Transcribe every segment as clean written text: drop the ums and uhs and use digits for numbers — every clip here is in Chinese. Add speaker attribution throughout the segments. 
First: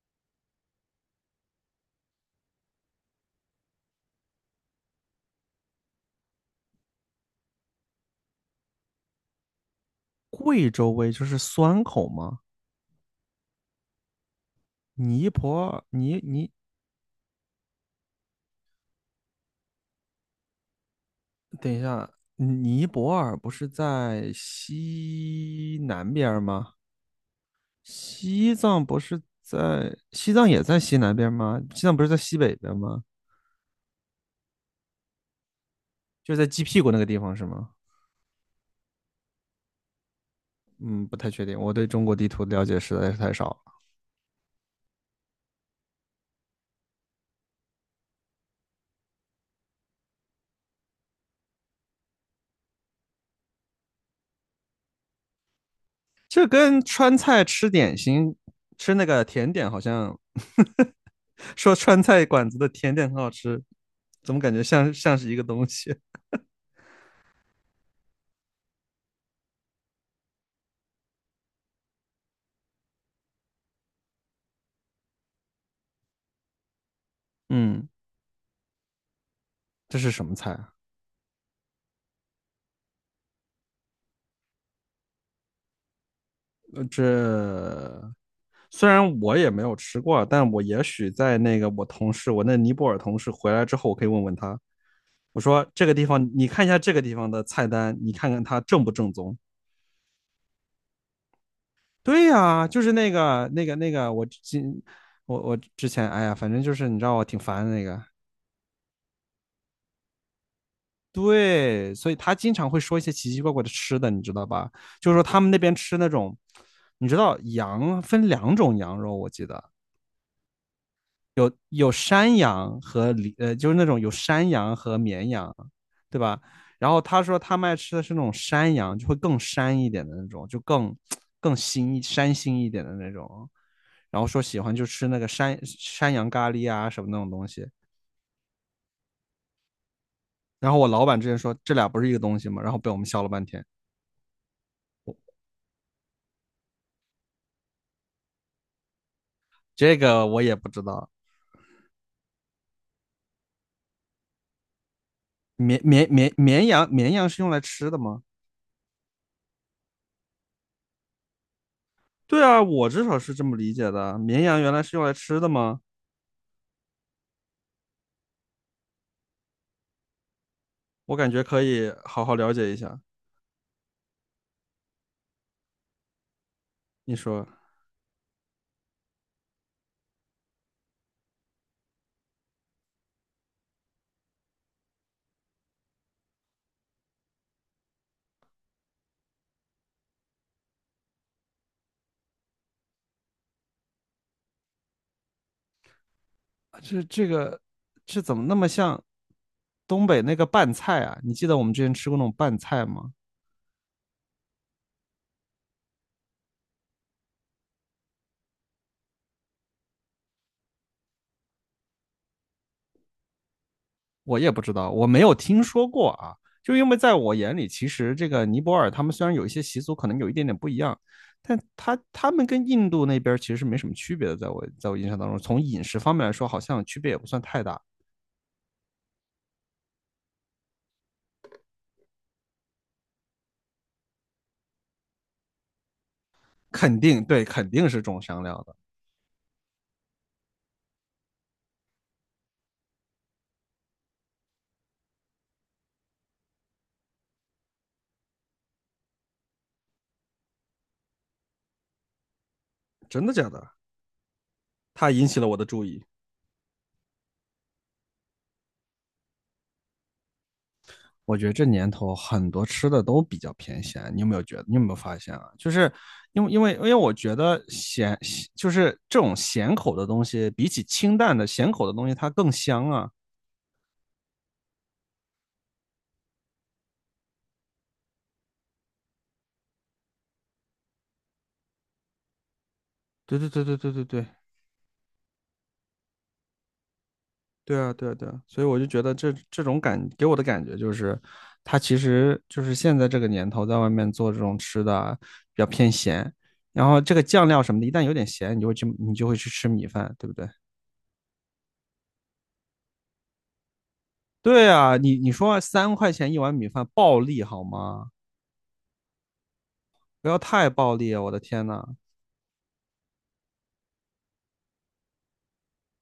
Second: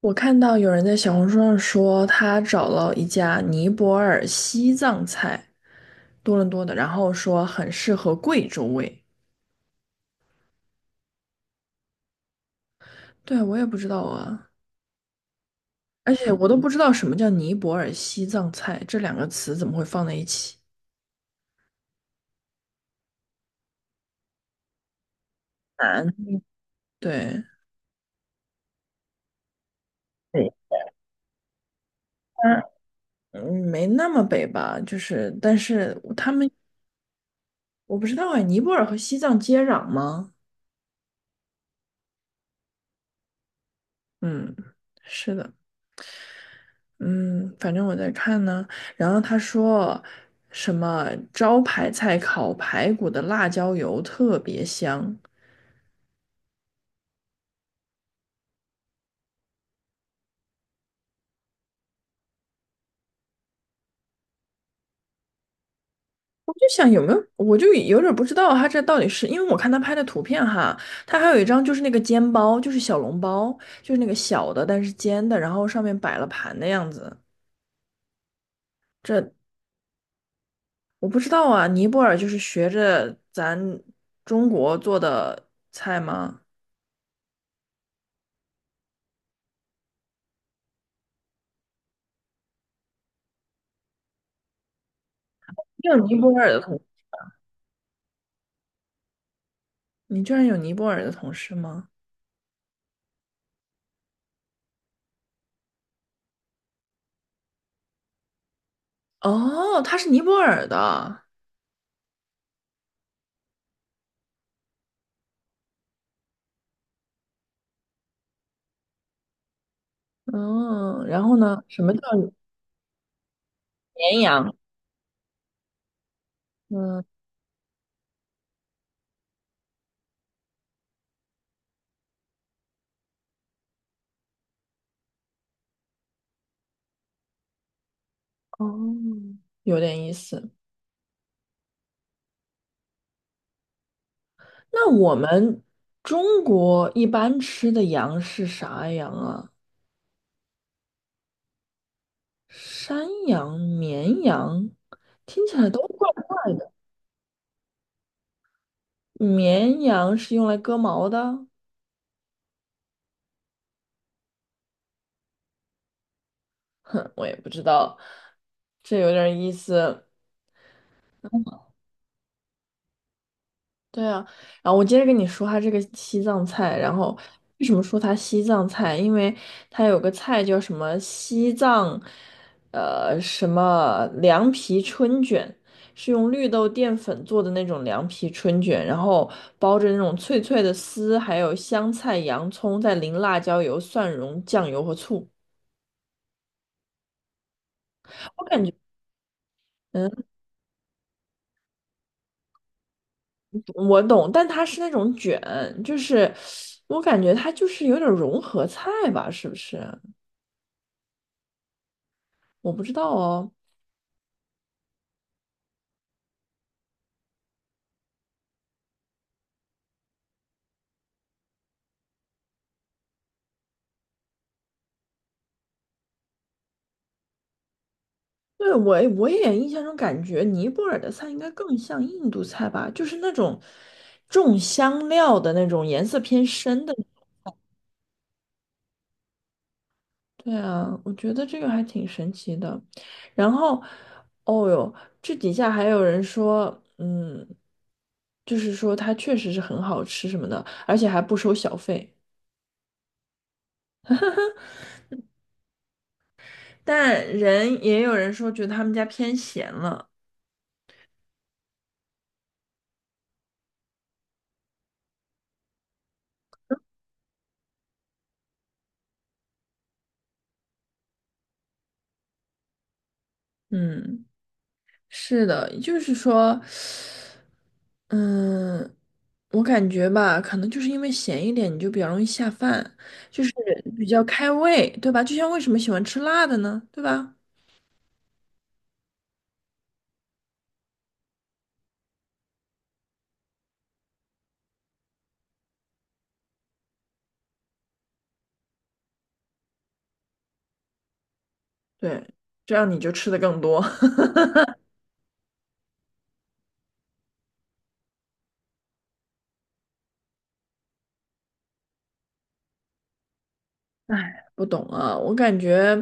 Speaker 1: 我看到有人在小红书上说，他找了一家尼泊尔西藏菜，多伦多的，然后说很适合贵州味。
Speaker 2: 贵州味就是酸口吗？
Speaker 1: 对，我也不知道啊。
Speaker 2: 尼泊尔，
Speaker 1: 而且我都不知道什么叫尼泊尔西藏菜，这两个词怎么会放在一起？
Speaker 2: 等一下，尼泊尔不是在西南
Speaker 1: 南，
Speaker 2: 边吗？
Speaker 1: 对，
Speaker 2: 西藏不是在，西藏
Speaker 1: 对，
Speaker 2: 也在西南边吗？西藏不是在西北
Speaker 1: 它
Speaker 2: 边吗？
Speaker 1: 没那么北吧，就是，但是他
Speaker 2: 就是在
Speaker 1: 们
Speaker 2: 鸡屁股那个地方是吗？
Speaker 1: 我不知道哎，尼泊尔和西藏接壤吗？
Speaker 2: 嗯，不太确定，我对中国地图了解实在是太少了。
Speaker 1: 嗯，是的。嗯，反正我在看呢。然后他说什么招牌菜烤排骨的辣椒油特别香。
Speaker 2: 这跟川菜吃点心、吃那个甜点好像，说川菜馆子的甜点很好吃，怎么感觉像是一个东西？
Speaker 1: 我就想有没有，我就有点儿不知道他这到底是，因为我看他拍的图片哈，他还有一张就是那个煎包，就是小笼包，就是那个小的但是煎的，然后上面摆了盘的样子。
Speaker 2: 嗯，
Speaker 1: 这
Speaker 2: 这是什么菜啊？
Speaker 1: 我不知道啊，尼泊尔就是学着咱中国做的菜吗？
Speaker 2: 呃这虽然我也没有吃过，但我也许在那个我同事，我那尼泊尔同事回来之后，我可以问问他，我说这
Speaker 1: 你
Speaker 2: 个
Speaker 1: 有
Speaker 2: 地
Speaker 1: 尼
Speaker 2: 方，
Speaker 1: 泊
Speaker 2: 你
Speaker 1: 尔的
Speaker 2: 看一下
Speaker 1: 同，
Speaker 2: 这个地方的菜单，你看看它正不正宗。
Speaker 1: 你居然有尼泊尔的同事吗？
Speaker 2: 对呀，就是那个，我之前，哎呀，反正就是你知道我挺烦的那个。
Speaker 1: 哦，它是尼泊尔的。
Speaker 2: 对，所以他经常会说一些奇奇怪怪的吃的，你知道吧？就是说他们那边吃那种，你知道羊分2种羊肉，我记得。
Speaker 1: 嗯，然后
Speaker 2: 有
Speaker 1: 呢，什么
Speaker 2: 有
Speaker 1: 叫
Speaker 2: 山羊和呃，就是那种有
Speaker 1: 绵
Speaker 2: 山
Speaker 1: 羊？
Speaker 2: 羊和绵羊，对吧？然后
Speaker 1: 嗯，
Speaker 2: 他说他们爱吃的是那种山羊，就会更膻一点的那种，就更膻腥一点的那种。然后说喜欢就吃那个山羊咖喱啊什么那种东西。
Speaker 1: 哦，有点意思。
Speaker 2: 然后我老板之前说这俩不是一个东西吗？然后被我们笑了半天。
Speaker 1: 那我们中国一般吃的羊是啥羊啊？
Speaker 2: 这个我也不知道，
Speaker 1: 山羊、绵羊，听起来
Speaker 2: 绵
Speaker 1: 都怪
Speaker 2: 绵绵绵
Speaker 1: 的。
Speaker 2: 羊绵羊是用来吃的吗？
Speaker 1: 绵羊是用来割毛的？
Speaker 2: 对啊，我至少是这么理解的。绵羊原来是用来吃的吗？
Speaker 1: 哼，我也不知道，这有点意思。
Speaker 2: 我感觉可以好好了解一下。
Speaker 1: 对啊，然后我接着跟你说它这个西藏菜。然
Speaker 2: 你
Speaker 1: 后
Speaker 2: 说
Speaker 1: 为什么说它西藏菜？因为它有个菜叫什么西藏，什么凉皮春卷，是用绿豆淀粉做的那种凉皮春卷，然后包着那种脆脆的丝，还有香菜、洋葱，再淋辣椒油、蒜蓉、酱油和醋。
Speaker 2: 这这个这怎
Speaker 1: 我
Speaker 2: 么那
Speaker 1: 感
Speaker 2: 么
Speaker 1: 觉，
Speaker 2: 像东北
Speaker 1: 嗯，
Speaker 2: 那个拌菜啊？你记得我们之前吃过那种拌菜吗？
Speaker 1: 我懂，但它是那种卷，就是我感觉它就是有点融合菜吧，是不是？我不知道哦。
Speaker 2: 我也不知道，我没有听说过啊。就因为在我眼里，其实这个尼泊尔他们虽然有一些习俗可能有一点点不一样，但他们跟印度那边其实是没什么区别的。在我印象当中，从饮食方面来说，好像区别也不算太大。
Speaker 1: 对，我也印象中感觉尼泊尔的菜应该更像印度菜吧，就是那种重香料的那种，颜色偏深的。
Speaker 2: 肯定对，肯定是中香料的，
Speaker 1: 对啊，我觉得这个还挺神奇的。然后，哦哟，这底下还有人说，嗯，就是说它确实是很好吃什么的，而且还不收小费。
Speaker 2: 真的假的？它引起了我的注意。
Speaker 1: 但人也有人说觉得他们家偏咸了。
Speaker 2: 我觉得这年头很多吃的都比较偏咸，你有没有觉得？你有没有发现啊？就是因为我觉得咸就是这种咸口的东西，比起清淡的咸口的东西，它更香啊！
Speaker 1: 嗯，是的，就是说。嗯，我感觉吧，可能就是因为咸一点，你就比较容易下饭，
Speaker 2: 对
Speaker 1: 就
Speaker 2: 对
Speaker 1: 是
Speaker 2: 对对对对
Speaker 1: 比较
Speaker 2: 对
Speaker 1: 开胃，对吧？就像为什么喜欢吃辣的呢？对吧？
Speaker 2: 对啊对啊对啊！所以我就觉得这种给我的感觉就是，它其实就是现在这个年头在外面做这种吃的啊比较偏咸，然后这个酱料什么的，一旦有点咸，你就会去吃米饭，对不对？
Speaker 1: 对，这样你就吃的更多。
Speaker 2: 对啊，你说3块钱一碗米饭暴利好吗？不要太暴利啊，我的天呐。
Speaker 1: 哎，不懂啊，我感觉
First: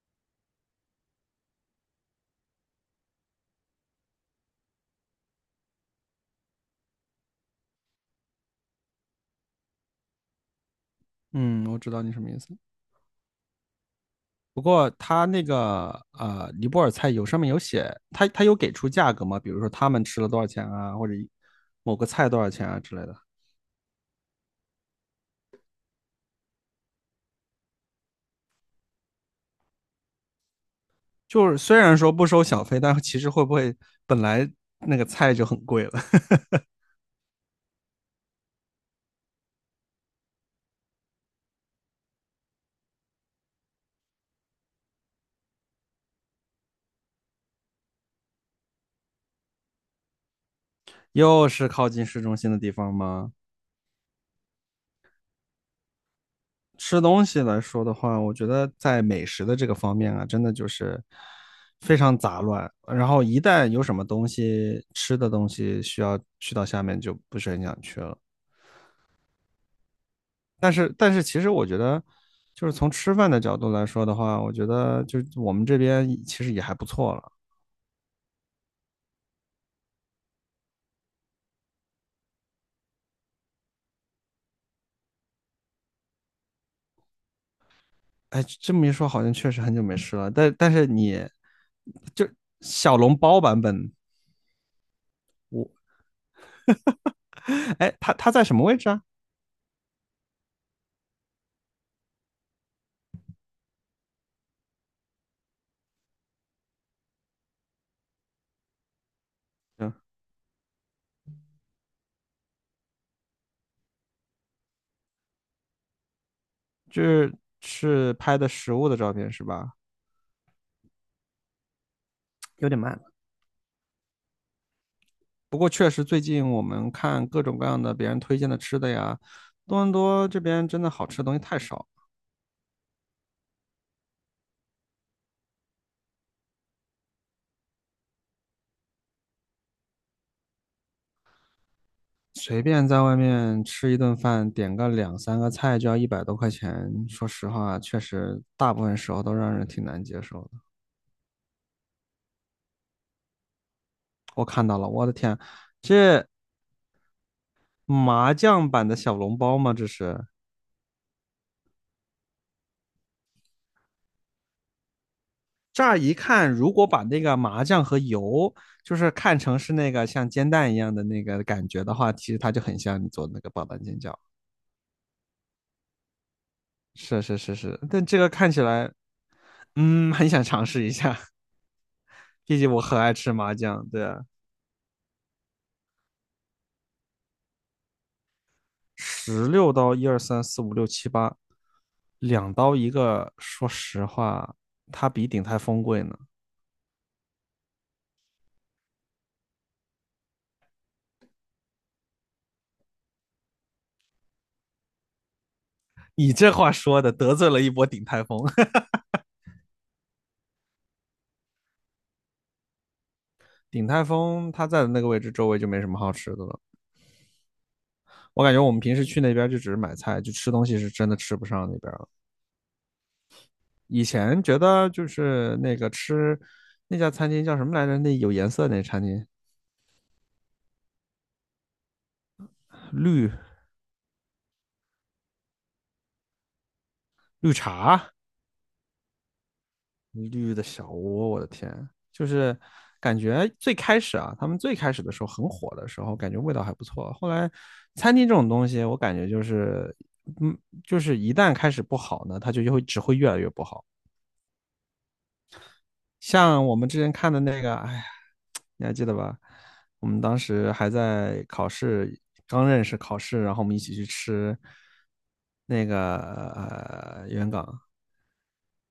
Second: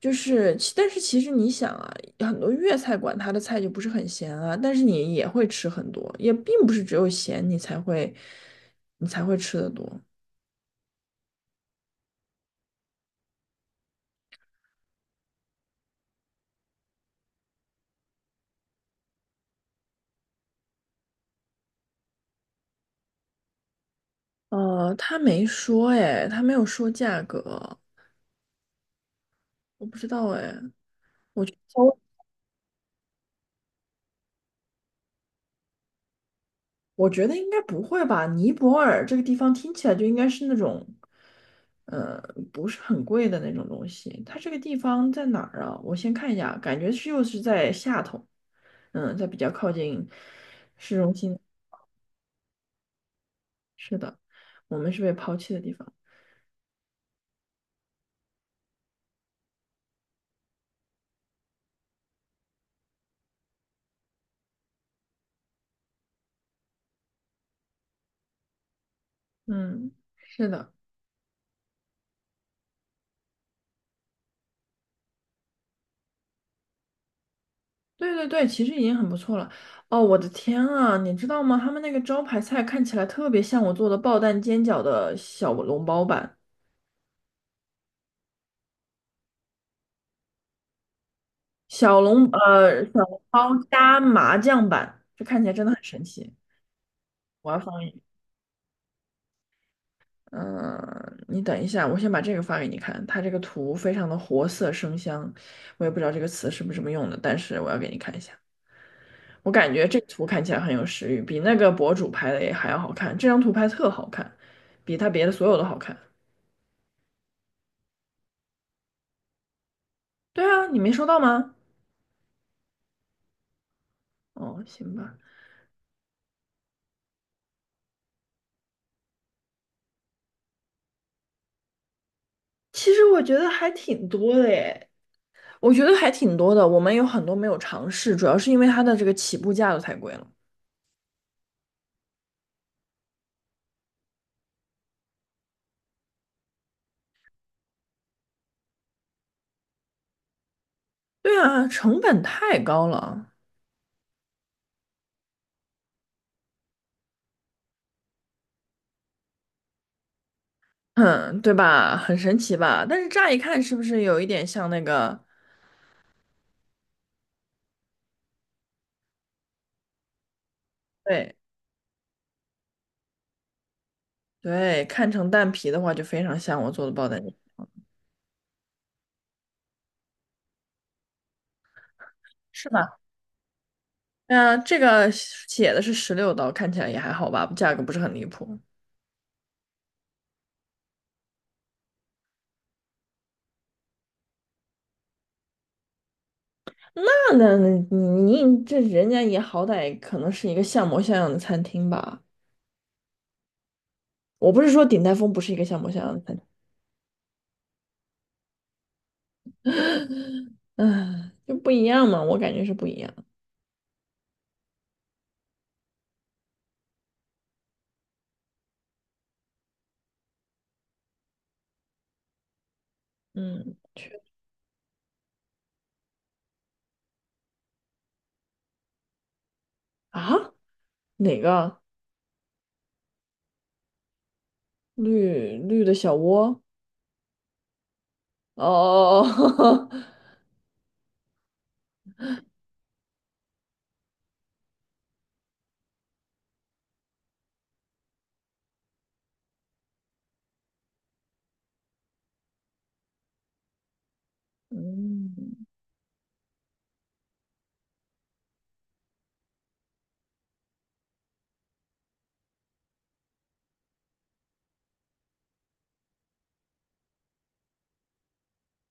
Speaker 1: 就是，但是其实你想啊，很多粤菜馆它的菜就不是很咸啊，但是你也会吃很多，也并不是只有咸你才会，你才会吃的多。
Speaker 2: 嗯，我知道你什么意思。不过他那个尼泊尔菜有上面有写，他有给出价格吗？比如说他们吃了多少钱啊，或者某个菜多少钱啊之类的。
Speaker 1: 他没说哎，他没有说价格，我不知道哎。
Speaker 2: 就是虽然说不收小费，但其实会不会本来那个菜就很贵了？
Speaker 1: 我觉得应该不会吧？尼泊尔这个地方听起来就应该是那种，呃，不是很贵的那种东西。它这个地方在哪儿啊？我先看一下，感觉是又是在下头。嗯，在比较靠近市 中心。
Speaker 2: 又是靠近市中心的地方吗？
Speaker 1: 是的，我们是被抛弃的地方。
Speaker 2: 吃东西来说的话，我觉得在美食的这个方面啊，真的就是非常杂乱。然后一旦有什么东西吃的东西需要去到下面，就不是很想去了。
Speaker 1: 嗯，是的。
Speaker 2: 但是，其实我觉得，就是从吃饭的角度来说的话，我觉得就我们这边其实也还不错了。
Speaker 1: 对对对，其实已经很不错了。哦，我的天啊，你知道吗？他们那个招牌菜看起来特别像我做的爆蛋煎饺的小笼包版。
Speaker 2: 哎，这么一说，好像确实很久没吃了。但是你就小
Speaker 1: 小
Speaker 2: 笼
Speaker 1: 笼
Speaker 2: 包
Speaker 1: 包
Speaker 2: 版本，
Speaker 1: 加麻酱版，这看起来真
Speaker 2: 我
Speaker 1: 的很神奇。我要发给
Speaker 2: 哎，
Speaker 1: 你。
Speaker 2: 它在什么位置啊？
Speaker 1: 嗯，你等一下，我先把这个发给你看，它这个图非常的活色生香，我也不知道这个词是不是这么用的，但是我要给你看一下。我感觉
Speaker 2: 嗯，
Speaker 1: 这个图看起来很有食欲，比那个博主拍的也还要好看。这张图拍特好看，比他别的所有都好看。
Speaker 2: 就是是拍的食物的照片是吧？
Speaker 1: 对啊，你没收到吗？
Speaker 2: 有点慢。
Speaker 1: 哦，行吧。
Speaker 2: 不过确实最近我们看各种各样的别人推荐的吃的呀，多伦多这边真的好吃的东西太少，
Speaker 1: 其实我觉得还挺多的耶。我觉得还挺多的，我们有很多没有尝试，主要是因为它的这个起步价都太贵了。
Speaker 2: 随便在外面吃一顿饭，点个两三个菜就要100多块钱。说实话，确实大部分时候都让人挺难接受的。
Speaker 1: 对啊，成本太高了。
Speaker 2: 我看到了，我的天，这麻酱版的小笼包吗？这是。
Speaker 1: 嗯，对吧？很神奇吧？但是乍一看是不是有一点像那个？
Speaker 2: 乍一看，如果把那个麻酱和油，就是看成是那个像煎蛋一样的那
Speaker 1: 对
Speaker 2: 个感觉的话，其实它就很像你做的那个爆蛋煎饺。
Speaker 1: 对，看成蛋皮的话就非常像我做的爆蛋
Speaker 2: 是
Speaker 1: 卷，
Speaker 2: 是是是，但这个看起来，很想尝试一下，毕
Speaker 1: 是
Speaker 2: 竟我
Speaker 1: 吧？
Speaker 2: 很爱吃麻酱。对啊，
Speaker 1: 嗯，这个写的是16刀，看起来也还好吧，价格不是很离谱。
Speaker 2: 16刀，一二三四五六七八，2刀一个。说实话，它比鼎泰丰贵呢。
Speaker 1: 那你这人家也好歹可能是一个像模像样的餐厅吧？我不是说鼎泰丰不是一个像模像样的
Speaker 2: 你
Speaker 1: 餐厅。
Speaker 2: 这话说的得罪了一波鼎泰丰，
Speaker 1: 嗯，就不一样嘛，我感觉是不一样。
Speaker 2: 鼎泰丰它在的那个位置周围就没什么好吃的了。我感觉我们平时去那边就只是买菜，就吃东西是真的吃不上那边了。
Speaker 1: 嗯，
Speaker 2: 以
Speaker 1: 去
Speaker 2: 前觉得就是那个那家餐厅叫什么来着？那有颜色那餐厅。
Speaker 1: 啊，哪个
Speaker 2: 绿
Speaker 1: 绿绿的小窝？
Speaker 2: 绿茶，
Speaker 1: 哦，
Speaker 2: 绿的小窝，我的天，就是感觉最开始啊，他们最开始的时候很火的时候，感觉味道还不错。后来餐厅这种东西，我感觉就是，嗯，就是一旦开始不好呢，它只会越来越不好。
Speaker 1: 嗯，
Speaker 2: 像我们之前看的那个，哎呀，你还记得吧？我们当时还在考试，刚认识考试，然后我们一起去吃那个元港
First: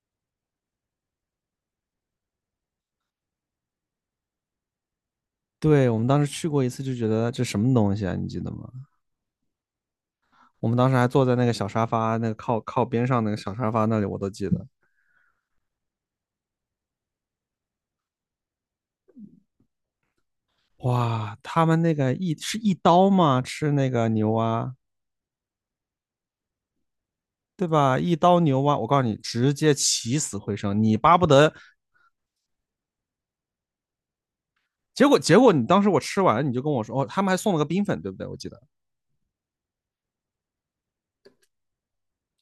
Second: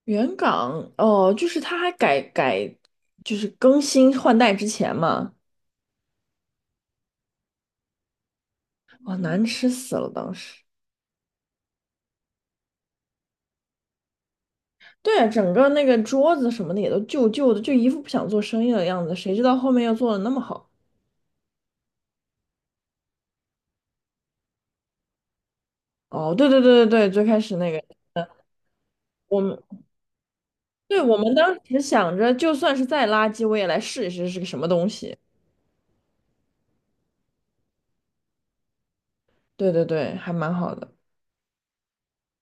Speaker 1: 原港哦，就是它还改改，就是更新换代之前嘛。
Speaker 2: 对，我们当时去过一次，就觉得这什么东西啊？你记得吗？
Speaker 1: 哇，难吃死了，当时。
Speaker 2: 我们当时还坐在那个小沙发，那个靠边上那个小沙发那里，我都记得。
Speaker 1: 对啊，整个那个桌子什么的也都旧旧的，就一副不想做生意的样子。谁知道后面又做的那么好？
Speaker 2: 哇，他们那个是一刀吗？吃那个牛蛙，
Speaker 1: 哦，对对对对对，最开始
Speaker 2: 对
Speaker 1: 那个，
Speaker 2: 吧？一刀牛蛙，我告诉你，
Speaker 1: 我
Speaker 2: 直
Speaker 1: 们
Speaker 2: 接起死回生，你
Speaker 1: 对，我
Speaker 2: 巴不
Speaker 1: 们
Speaker 2: 得。
Speaker 1: 当时想着，就算是再垃圾，我也来试一试是个什么东
Speaker 2: 结
Speaker 1: 西。
Speaker 2: 果结果你当时我吃完，你就跟我说，哦，他们还送了个冰粉，对不对？我记得
Speaker 1: 对对对，还蛮好的。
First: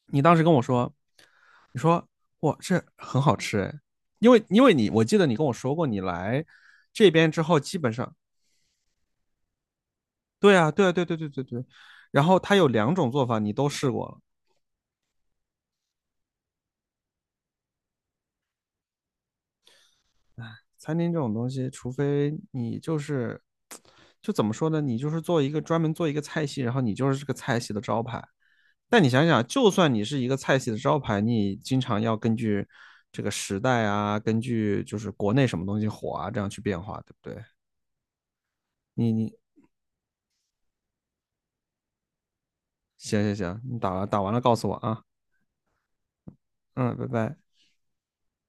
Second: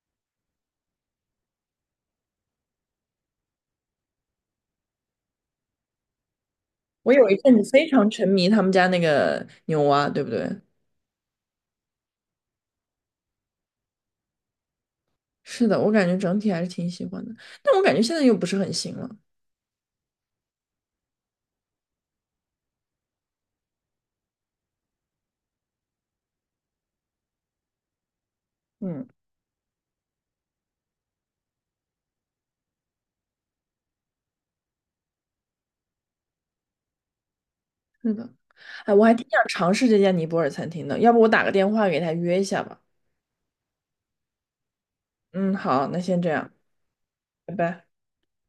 Speaker 2: 你当时跟我说，你说哇，这很好吃哎，因为我记得你跟我说过，你来这
Speaker 1: 我有
Speaker 2: 边
Speaker 1: 一
Speaker 2: 之
Speaker 1: 阵
Speaker 2: 后，
Speaker 1: 子
Speaker 2: 基
Speaker 1: 非
Speaker 2: 本
Speaker 1: 常
Speaker 2: 上
Speaker 1: 沉迷他们家那个牛蛙，对不
Speaker 2: 对
Speaker 1: 对？
Speaker 2: 啊，对啊，对对对对对。然后它有2种做法，你都试过了。
Speaker 1: 是的，我感觉整体还是挺喜欢的，但我感觉现在又不是很行了。
Speaker 2: 餐厅这种东西，除非你就是，就怎么说呢？你就是做一个专门做一个菜系，然后你就是这个菜系的招牌。但
Speaker 1: 嗯，
Speaker 2: 你想想，就算你是一个菜系的招牌，你经常要根据这个时代啊，根据就是国内什么东西火啊，这样去变化，对不对？
Speaker 1: 是的。哎，我
Speaker 2: 你
Speaker 1: 还挺
Speaker 2: 你
Speaker 1: 想尝试这家尼泊尔餐厅的，要不我打个电话给他约一下吧。
Speaker 2: 行行行，你打完了告诉我啊，
Speaker 1: 嗯，好，那先这样，
Speaker 2: 嗯，拜拜。
Speaker 1: 拜拜。